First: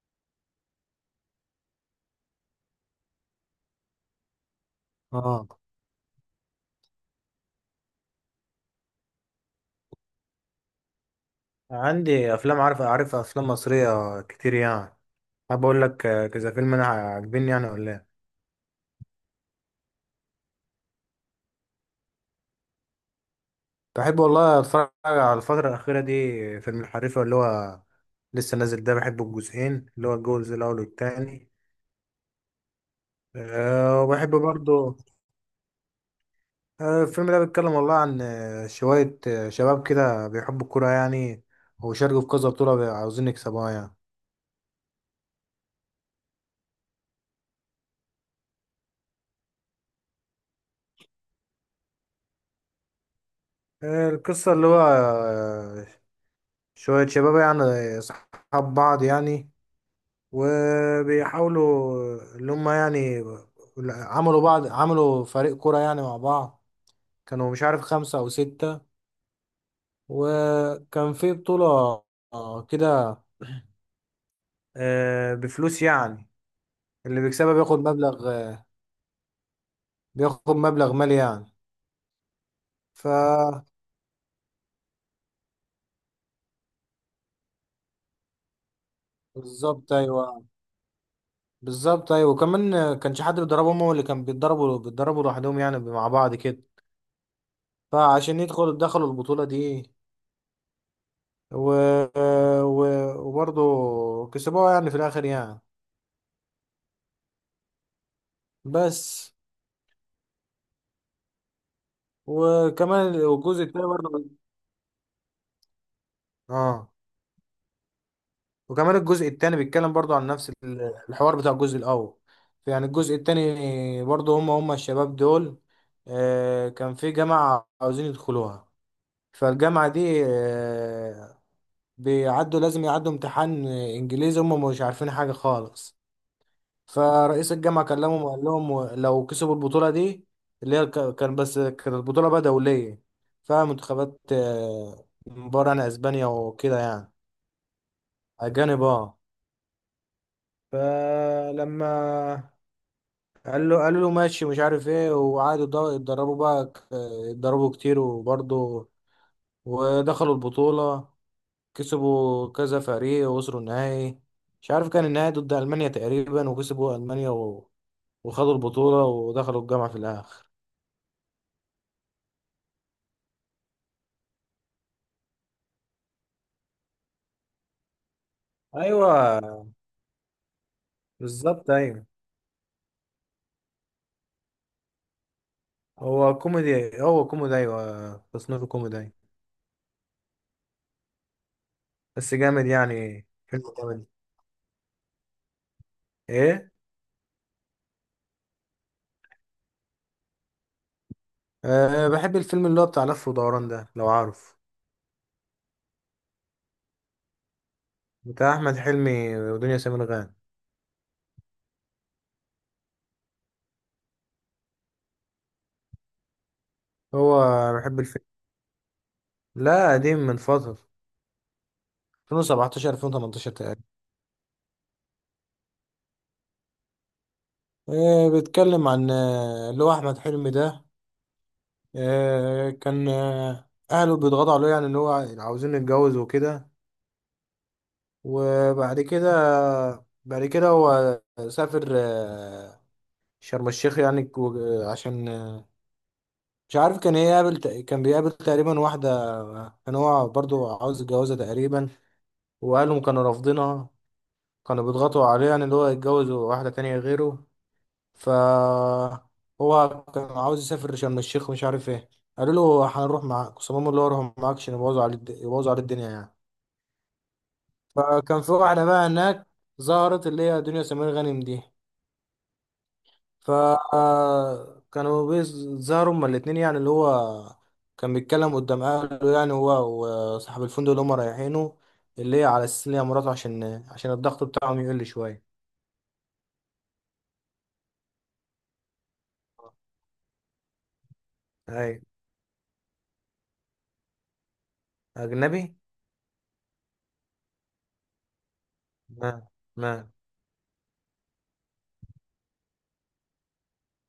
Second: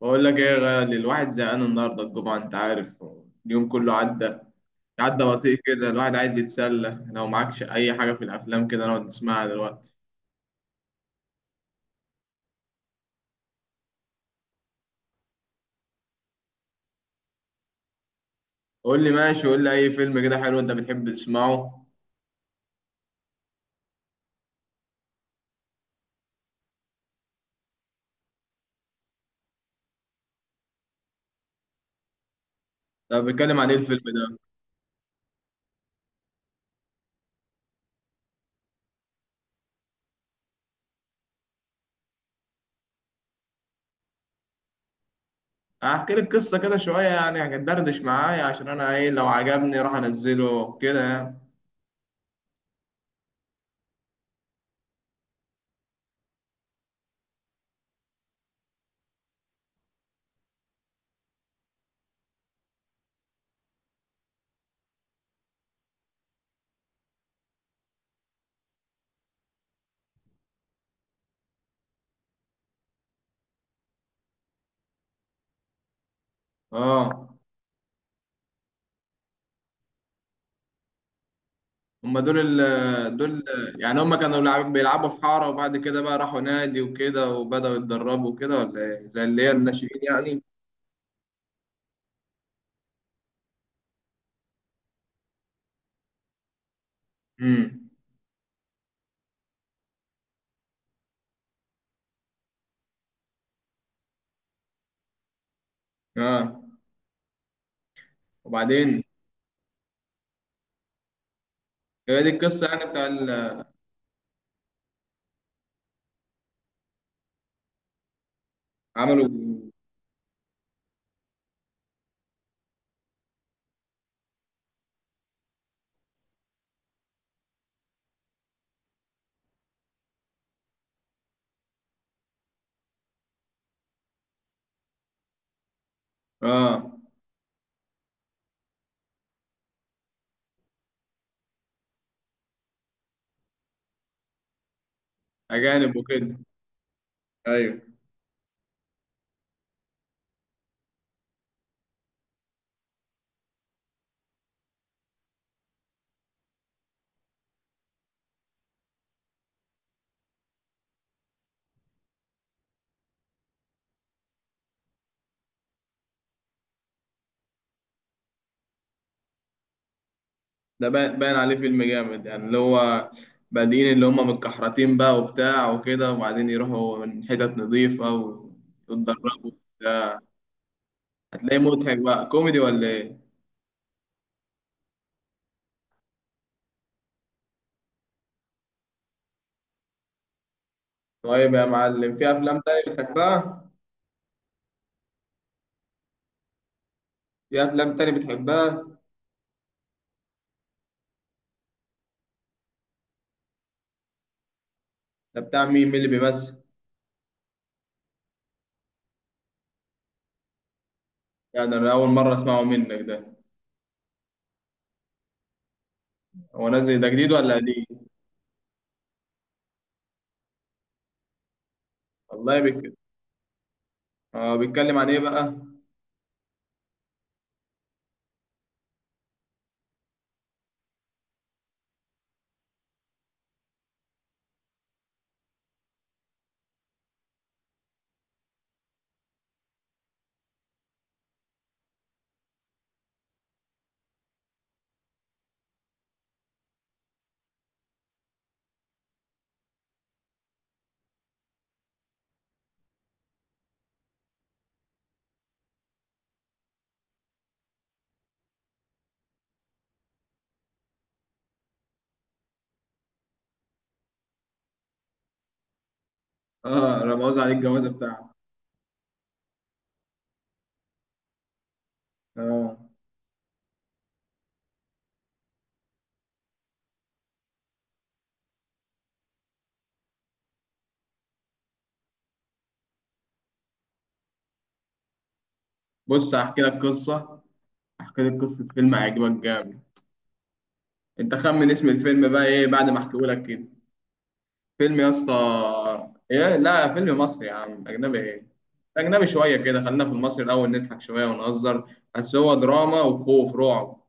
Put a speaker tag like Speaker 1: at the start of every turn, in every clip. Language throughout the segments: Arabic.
Speaker 1: بقول لك ايه يا غالي؟ الواحد زهقان النهارده الجمعه، انت عارف. اليوم كله عدى، عدى
Speaker 2: اه.
Speaker 1: بطيء كده. الواحد عايز يتسلى، لو معكش اي حاجه في الافلام كده نقعد نسمعها دلوقتي.
Speaker 2: عندي افلام، عارف افلام مصريه كتير يعني. حابب اقول لك، كذا فيلم انا عاجبني يعني ولا ايه؟
Speaker 1: قول لي، ماشي، قول لي اي فيلم كده حلو انت بتحب تسمعه.
Speaker 2: بحب والله اتفرج على الفتره الاخيره دي فيلم الحريفه، اللي هو لسه نازل ده. بحبه الجزئين، اللي هو الجزء الاول والتاني.
Speaker 1: طب بيتكلم عن ايه الفيلم
Speaker 2: وبحب
Speaker 1: ده؟
Speaker 2: برضو. الفيلم ده بيتكلم والله عن شويه شباب كده بيحبوا الكوره يعني، وشاركوا في كذا بطوله عاوزين يكسبوها يعني.
Speaker 1: هحكي لك قصه كده شويه يعني، هتدردش معايا عشان انا ايه، لو عجبني راح انزله كده يعني.
Speaker 2: القصه اللي هو شويه شباب يعني، اصحاب بعض يعني، وبيحاولوا اللي هم يعني عملوا فريق كرة يعني مع بعض. كانوا مش عارف خمسة أو ستة، وكان في بطولة كده بفلوس يعني. اللي
Speaker 1: اه.
Speaker 2: بيكسبها بياخد مبلغ مالي يعني.
Speaker 1: هما دول
Speaker 2: ف
Speaker 1: ال دول يعني هما كانوا بيلعبوا في حارة، وبعد كده بقى راحوا نادي وكده وبدأوا يتدربوا وكده، ولا ايه زي اللي هي
Speaker 2: بالظبط
Speaker 1: الناشئين يعني؟
Speaker 2: ايوه، بالظبط ايوه. وكمان كانش حد بيدربهم، هو اللي كان بيتدربوا لوحدهم يعني مع بعض كده.
Speaker 1: امم.
Speaker 2: فعشان دخلوا البطولة دي و... و... وبرضه كسبوها يعني في الاخر يعني.
Speaker 1: اه. وبعدين؟
Speaker 2: بس.
Speaker 1: هي دي القصه يعني بتاع
Speaker 2: وكمان الجزء
Speaker 1: ال-.
Speaker 2: التاني برضه اه وكمان
Speaker 1: عملوا.
Speaker 2: الجزء التاني بيتكلم برضه عن نفس الحوار بتاع الجزء الاول. يعني الجزء التاني برضه هم الشباب دول. كان في جامعة عاوزين يدخلوها. فالجامعة دي آه بيعدوا لازم يعدوا امتحان انجليزي هم مش عارفين حاجة خالص.
Speaker 1: اه.
Speaker 2: فرئيس الجامعة كلمهم وقال لهم لو كسبوا البطولة دي، اللي هي كانت البطولة بقى دولية فيها منتخبات من بره يعني،
Speaker 1: اجانب
Speaker 2: اسبانيا
Speaker 1: وكده.
Speaker 2: وكده يعني.
Speaker 1: ايوه.
Speaker 2: اجانب، اه. فلما قالوا له ماشي مش عارف ايه، وقعدوا يتدربوا بقى ك- يتدربوا كتير، وبرضه ودخلوا البطولة. كسبوا كذا فريق ووصلوا النهائي. مش عارف كان النهائي ضد ألمانيا تقريبا، وكسبوا ألمانيا وخدوا البطولة ودخلوا الجامعة في الآخر.
Speaker 1: ده باين عليه فيلم جامد يعني، اللي هو بادئين اللي هم متكحرتين بقى وبتاع وكده، وبعدين يروحوا من حتت نظيفه
Speaker 2: ايوه،
Speaker 1: ويتدربوا. هتلاقيه
Speaker 2: بالظبط
Speaker 1: مضحك
Speaker 2: ايوه.
Speaker 1: بقى كوميدي ولا ايه؟
Speaker 2: هو كوميدي، هو كوميدي، ايوه، تصنيفه كوميدي، أيوة.
Speaker 1: طيب يا معلم، في
Speaker 2: بس
Speaker 1: افلام
Speaker 2: جامد
Speaker 1: تانية
Speaker 2: يعني،
Speaker 1: بتحبها؟
Speaker 2: فيلم جامد. ايه.
Speaker 1: في افلام تانية بتحبها
Speaker 2: بحب الفيلم اللي هو بتاع لف ودوران ده، لو عارف.
Speaker 1: ده بتاع مين اللي بيمثل؟
Speaker 2: بتاع احمد حلمي ودنيا سمير غانم.
Speaker 1: يعني انا اول مره اسمعه منك ده. هو نازل ده جديد
Speaker 2: هو
Speaker 1: ولا
Speaker 2: بحب
Speaker 1: قديم؟
Speaker 2: الفيلم. لا، قديم من فترة،
Speaker 1: والله
Speaker 2: 2017
Speaker 1: بك.
Speaker 2: 2018 تقريبا.
Speaker 1: اه، بيتكلم عن ايه بقى؟
Speaker 2: بيتكلم عن اللي هو احمد حلمي ده، كان اهله بيضغطوا عليه يعني اللي هو عاوزين يتجوز وكده. وبعد كده بعد كده هو سافر شرم الشيخ يعني عشان مش عارف، كان بيقابل تقريبا واحدة كان هو برضو عاوز يتجوزها تقريبا، وأهلهم كانوا رافضينها. كانوا بيضغطوا عليه يعني اللي هو يتجوز واحدة تانية غيره. ف هو كان عاوز يسافر شرم الشيخ ومش عارف ايه. قالوا له هنروح معاك صمام، اللي هو هروح معاك عشان يبوظوا على الدنيا يعني.
Speaker 1: اه، رموز عن الجوازه بتاعته.
Speaker 2: فكان في واحدة بقى هناك، ظهرت اللي هي دنيا سمير غانم دي.
Speaker 1: اه.
Speaker 2: فكانوا بيظهروا هما الاتنين يعني، اللي هو كان بيتكلم قدام اهله يعني، هو وصاحب الفندق اللي هما رايحينه، اللي هي على اساس ان هي مراته عشان الضغط بتاعهم يقل شويه.
Speaker 1: بص هحكي لك قصه فيلم هيعجبك جامد. انت خمن اسم
Speaker 2: اي.
Speaker 1: الفيلم بقى ايه بعد ما احكيه لك كده، فيلم يا اسطى.
Speaker 2: اجنبي.
Speaker 1: ايه؟ لا، فيلم مصري يا عم، اجنبي ايه. اجنبي
Speaker 2: ما
Speaker 1: شويه كده،
Speaker 2: ما
Speaker 1: خلينا في المصري الاول نضحك شويه ونهزر. بس هو دراما وخوف رعب.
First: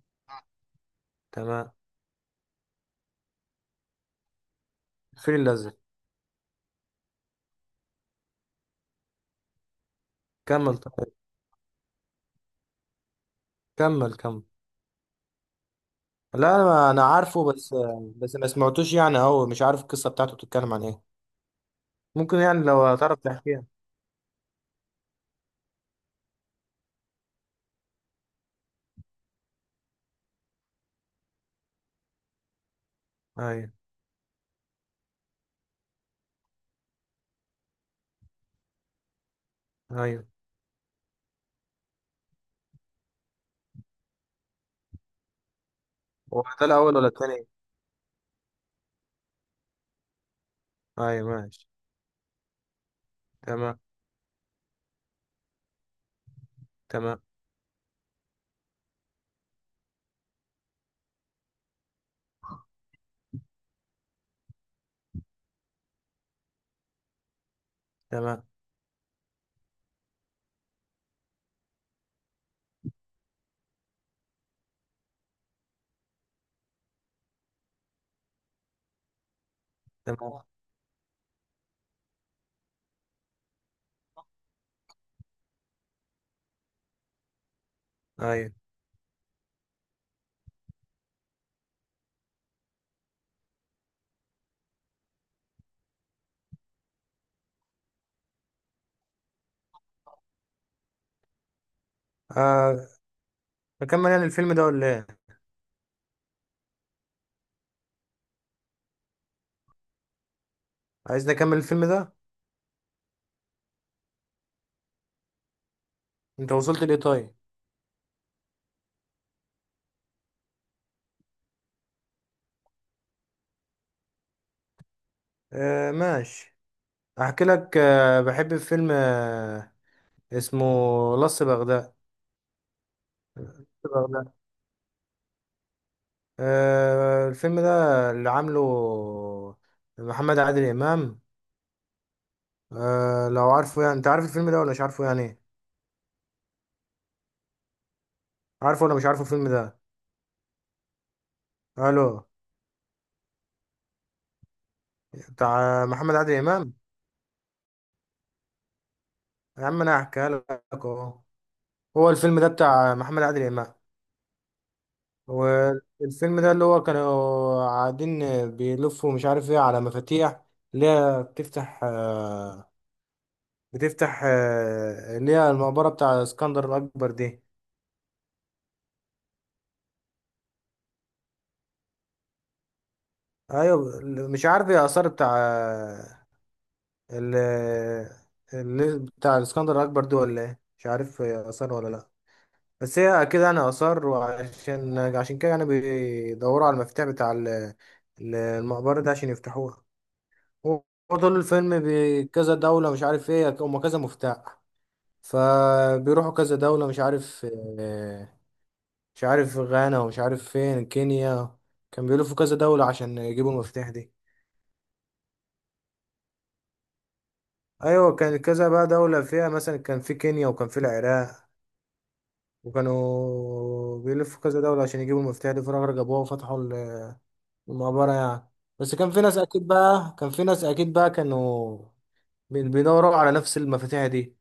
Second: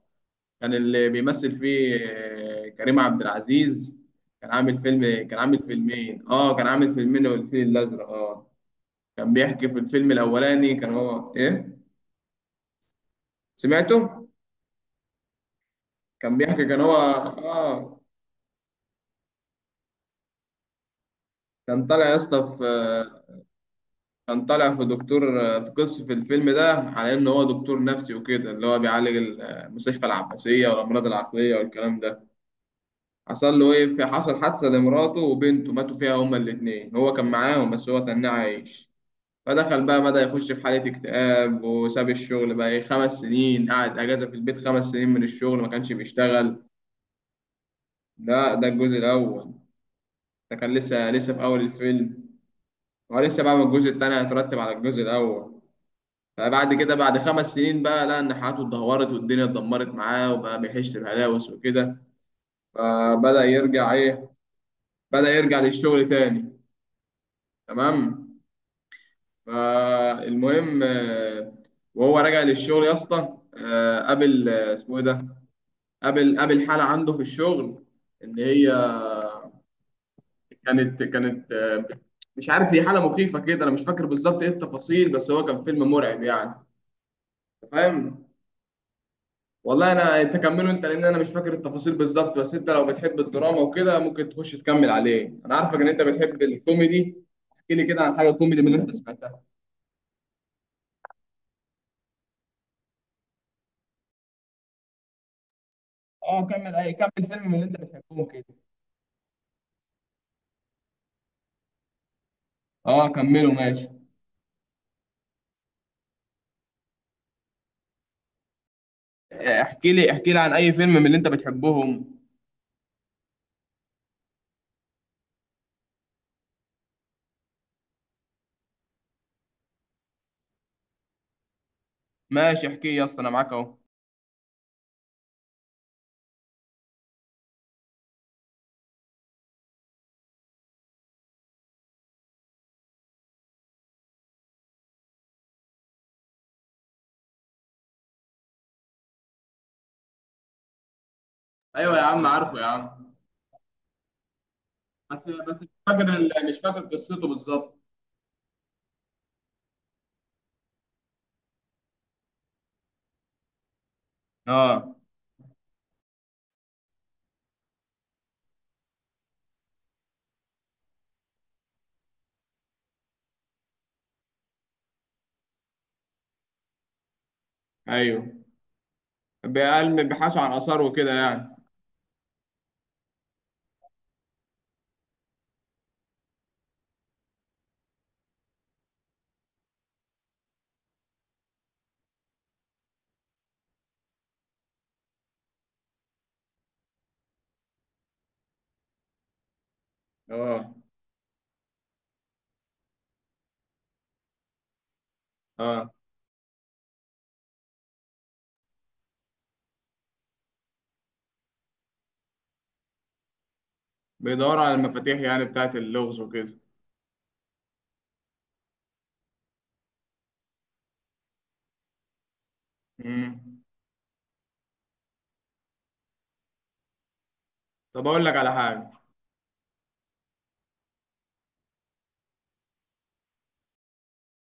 Speaker 1: كان اللي بيمثل
Speaker 2: تمام.
Speaker 1: فيه كريم عبد العزيز.
Speaker 2: الفيل
Speaker 1: كان عامل
Speaker 2: الازرق.
Speaker 1: فيلمين. اه. كان عامل فيلمين والفيل الازرق. اه. كان بيحكي في الفيلم الاولاني،
Speaker 2: كمل
Speaker 1: كان
Speaker 2: طيب.
Speaker 1: هو ايه.
Speaker 2: كمل،
Speaker 1: سمعته.
Speaker 2: كمل.
Speaker 1: كان
Speaker 2: لا
Speaker 1: بيحكي، كان
Speaker 2: انا،
Speaker 1: هو
Speaker 2: عارفه، بس
Speaker 1: اه.
Speaker 2: بس ما سمعتوش يعني، او مش عارف القصه بتاعته بتتكلم عن ايه.
Speaker 1: كان طالع يا
Speaker 2: ممكن
Speaker 1: اسطى في
Speaker 2: يعني لو تعرف تحكيها.
Speaker 1: كان طالع في دكتور. في قصة في الفيلم ده، على ان هو دكتور نفسي وكده، اللي هو بيعالج ال- المستشفى العباسية والامراض العقلية والكلام ده. حصل
Speaker 2: ايوه.
Speaker 1: له ايه في حصل حادثة لمراته وبنته، ماتوا فيها هما الاتنين. هو كان معاهم بس هو تناه عايش. فدخل بقى، بدأ
Speaker 2: ايوه،
Speaker 1: يخش في حالة اكتئاب، وساب الشغل بقى إيه، 5 سنين قعد أجازة في البيت. 5 سنين من الشغل ما كانش
Speaker 2: هو
Speaker 1: بيشتغل.
Speaker 2: ده الاول ولا التاني؟
Speaker 1: ده الجزء الأول. ده كان لسه
Speaker 2: ايوه
Speaker 1: لسه في أول
Speaker 2: ماشي.
Speaker 1: الفيلم. هو لسه بقى، ما
Speaker 2: تمام.
Speaker 1: الجزء التاني هيترتب على الجزء الأول. فبعد كده، بعد
Speaker 2: تمام.
Speaker 1: 5 سنين بقى، لقى إن حياته اتدهورت والدنيا اتدمرت معاه، وبقى بيحس بهلاوس وكده. فبدأ يرجع إيه، بدأ يرجع للشغل تاني. تمام.
Speaker 2: تمام.
Speaker 1: فالمهم وهو راجع للشغل يا اسطى، قابل، اسمه إيه ده، قابل حالة عنده في الشغل، إن هي
Speaker 2: تمام.
Speaker 1: كانت. مش عارف هي حاله مخيفه كده، انا مش فاكر بالظبط ايه التفاصيل، بس هو كان فيلم مرعب يعني. أنت فاهم.
Speaker 2: ايوه.
Speaker 1: والله انا، انت كمله انت، لان انا مش فاكر التفاصيل بالظبط. بس انت لو بتحب الدراما وكده ممكن تخش تكمل عليه. انا عارفك ان انت بتحب الكوميدي. احكي لي كده عن حاجه كوميدي من اللي انت سمعتها.
Speaker 2: آه. نكمل يعني الفيلم ده ولا ايه؟
Speaker 1: اه كمل، اي كمل فيلم من اللي انت بتحبهم كده.
Speaker 2: عايز نكمل الفيلم ده.
Speaker 1: اه كمله ماشي.
Speaker 2: انت وصلت ليه طيب؟
Speaker 1: احكي لي عن اي فيلم من اللي انت بتحبهم.
Speaker 2: آه ماشي. احكي لك، بحب فيلم اسمه لص بغداد.
Speaker 1: ماشي، احكي يا اسطى انا معاك اهو.
Speaker 2: بغداد. الفيلم ده اللي عامله محمد عادل امام. لو عارفه يعني، انت عارف الفيلم ده ولا مش عارفه يعني؟ عارفه ولا مش عارفه الفيلم ده؟
Speaker 1: ايوه يا
Speaker 2: الو.
Speaker 1: عم، عارفه يا عم. بس
Speaker 2: بتاع محمد عادل
Speaker 1: مش
Speaker 2: امام.
Speaker 1: فاكر قصته بالظبط.
Speaker 2: يا عم انا هحكيها لك اهو. هو الفيلم ده بتاع محمد عادل امام.
Speaker 1: اه.
Speaker 2: هو الفيلم ده، اللي هو كانوا قاعدين بيلفوا مش عارف ايه على مفاتيح، اللي هي بتفتح، اللي هي المقبرة بتاع اسكندر الأكبر دي.
Speaker 1: ايوه، بيبحثوا عن آثار وكده يعني.
Speaker 2: أيوة، مش عارف ايه، آثار بتاع آه، ال اللي بتاع الاسكندر الأكبر دي، ولا ايه، مش عارف هي آثار ولا لأ. بس هي أكيد يعني آثار، وعشان كده يعني بيدوروا على المفتاح بتاع المقبرة ده عشان يفتحوها.
Speaker 1: اه.
Speaker 2: هو طول الفيلم بكذا دولة، مش عارف ايه، هما كذا مفتاح.
Speaker 1: اه،
Speaker 2: فبيروحوا كذا دولة مش عارف، آه، مش عارف غانا، ومش عارف فين كينيا. كان بيلفوا كذا دولة عشان يجيبوا المفتاح دي.
Speaker 1: بيدوروا على المفاتيح يعني، بتاعت اللغز وكده.
Speaker 2: ايوه، كان كذا بقى دولة، فيها مثلا كان في كينيا وكان في العراق.
Speaker 1: امم.
Speaker 2: وكانوا بيلفوا كذا دولة عشان يجيبوا المفتاح دي، في الآخر جابوها وفتحوا
Speaker 1: طب
Speaker 2: المقبرة يعني. بس كان في ناس اكيد بقى، كانوا بيدوروا على نفس المفاتيح دي.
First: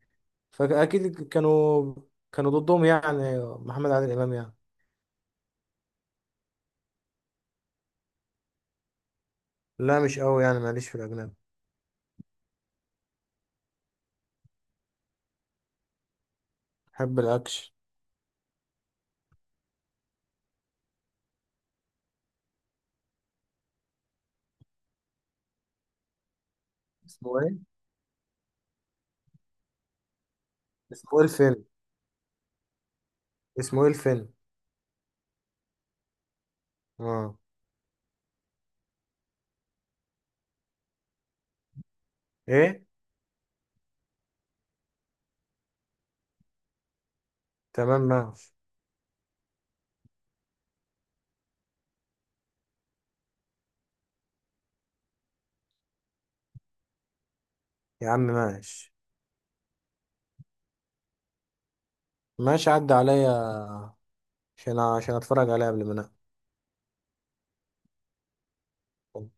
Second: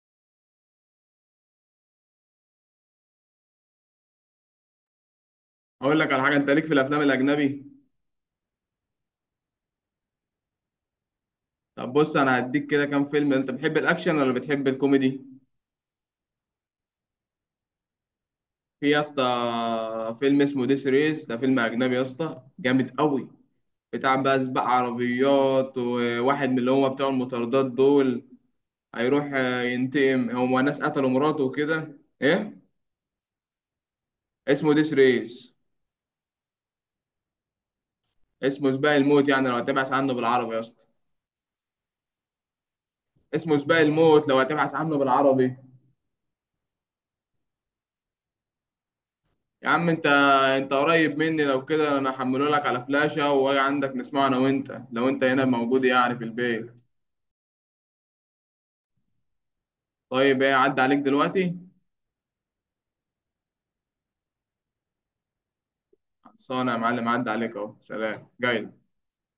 Speaker 2: فاكيد كانوا، كانوا ضدهم يعني، محمد عادل امام يعني.
Speaker 1: أقول لك على حاجة، أنت ليك في الأفلام الأجنبي؟
Speaker 2: لا، مش قوي يعني، معلش، في الاجنبي.
Speaker 1: طب بص، أنا هديك كده كام فيلم. أنت بتحب الأكشن ولا بتحب الكوميدي؟
Speaker 2: بحب الاكشن.
Speaker 1: في يا اسطى فيلم اسمه ديس ريس، ده فيلم أجنبي يا اسطى جامد قوي، بتاع بقى سباق عربيات وواحد من اللي هما بتوع
Speaker 2: اسمه ايه؟
Speaker 1: المطاردات دول. هيروح ينتقم، هما ناس قتلوا
Speaker 2: اسمه ايه
Speaker 1: مراته
Speaker 2: الفيلم
Speaker 1: وكده إيه؟
Speaker 2: اسمه ايه الفيلم؟
Speaker 1: اسمه ديس ريس.
Speaker 2: اه.
Speaker 1: اسمه سباق الموت يعني لو هتبحث عنه بالعربي يا اسطى.
Speaker 2: ايه.
Speaker 1: اسمه سباق الموت لو هتبحث عنه بالعربي.
Speaker 2: تمام ماشي.
Speaker 1: يا عم انت، انت قريب مني لو كده انا هحمله لك على فلاشة واجي عندك نسمعه انا وانت، لو انت هنا موجود يعني في البيت.
Speaker 2: يا عم ماشي.
Speaker 1: طيب ايه عدى عليك دلوقتي؟
Speaker 2: ماشي، عدى عليا عشان اتفرج عليه قبل ما انام.
Speaker 1: خلصانه يا معلم، عدى عليك اهو. سلام، جاي.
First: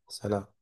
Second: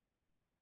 Speaker 2: سلام.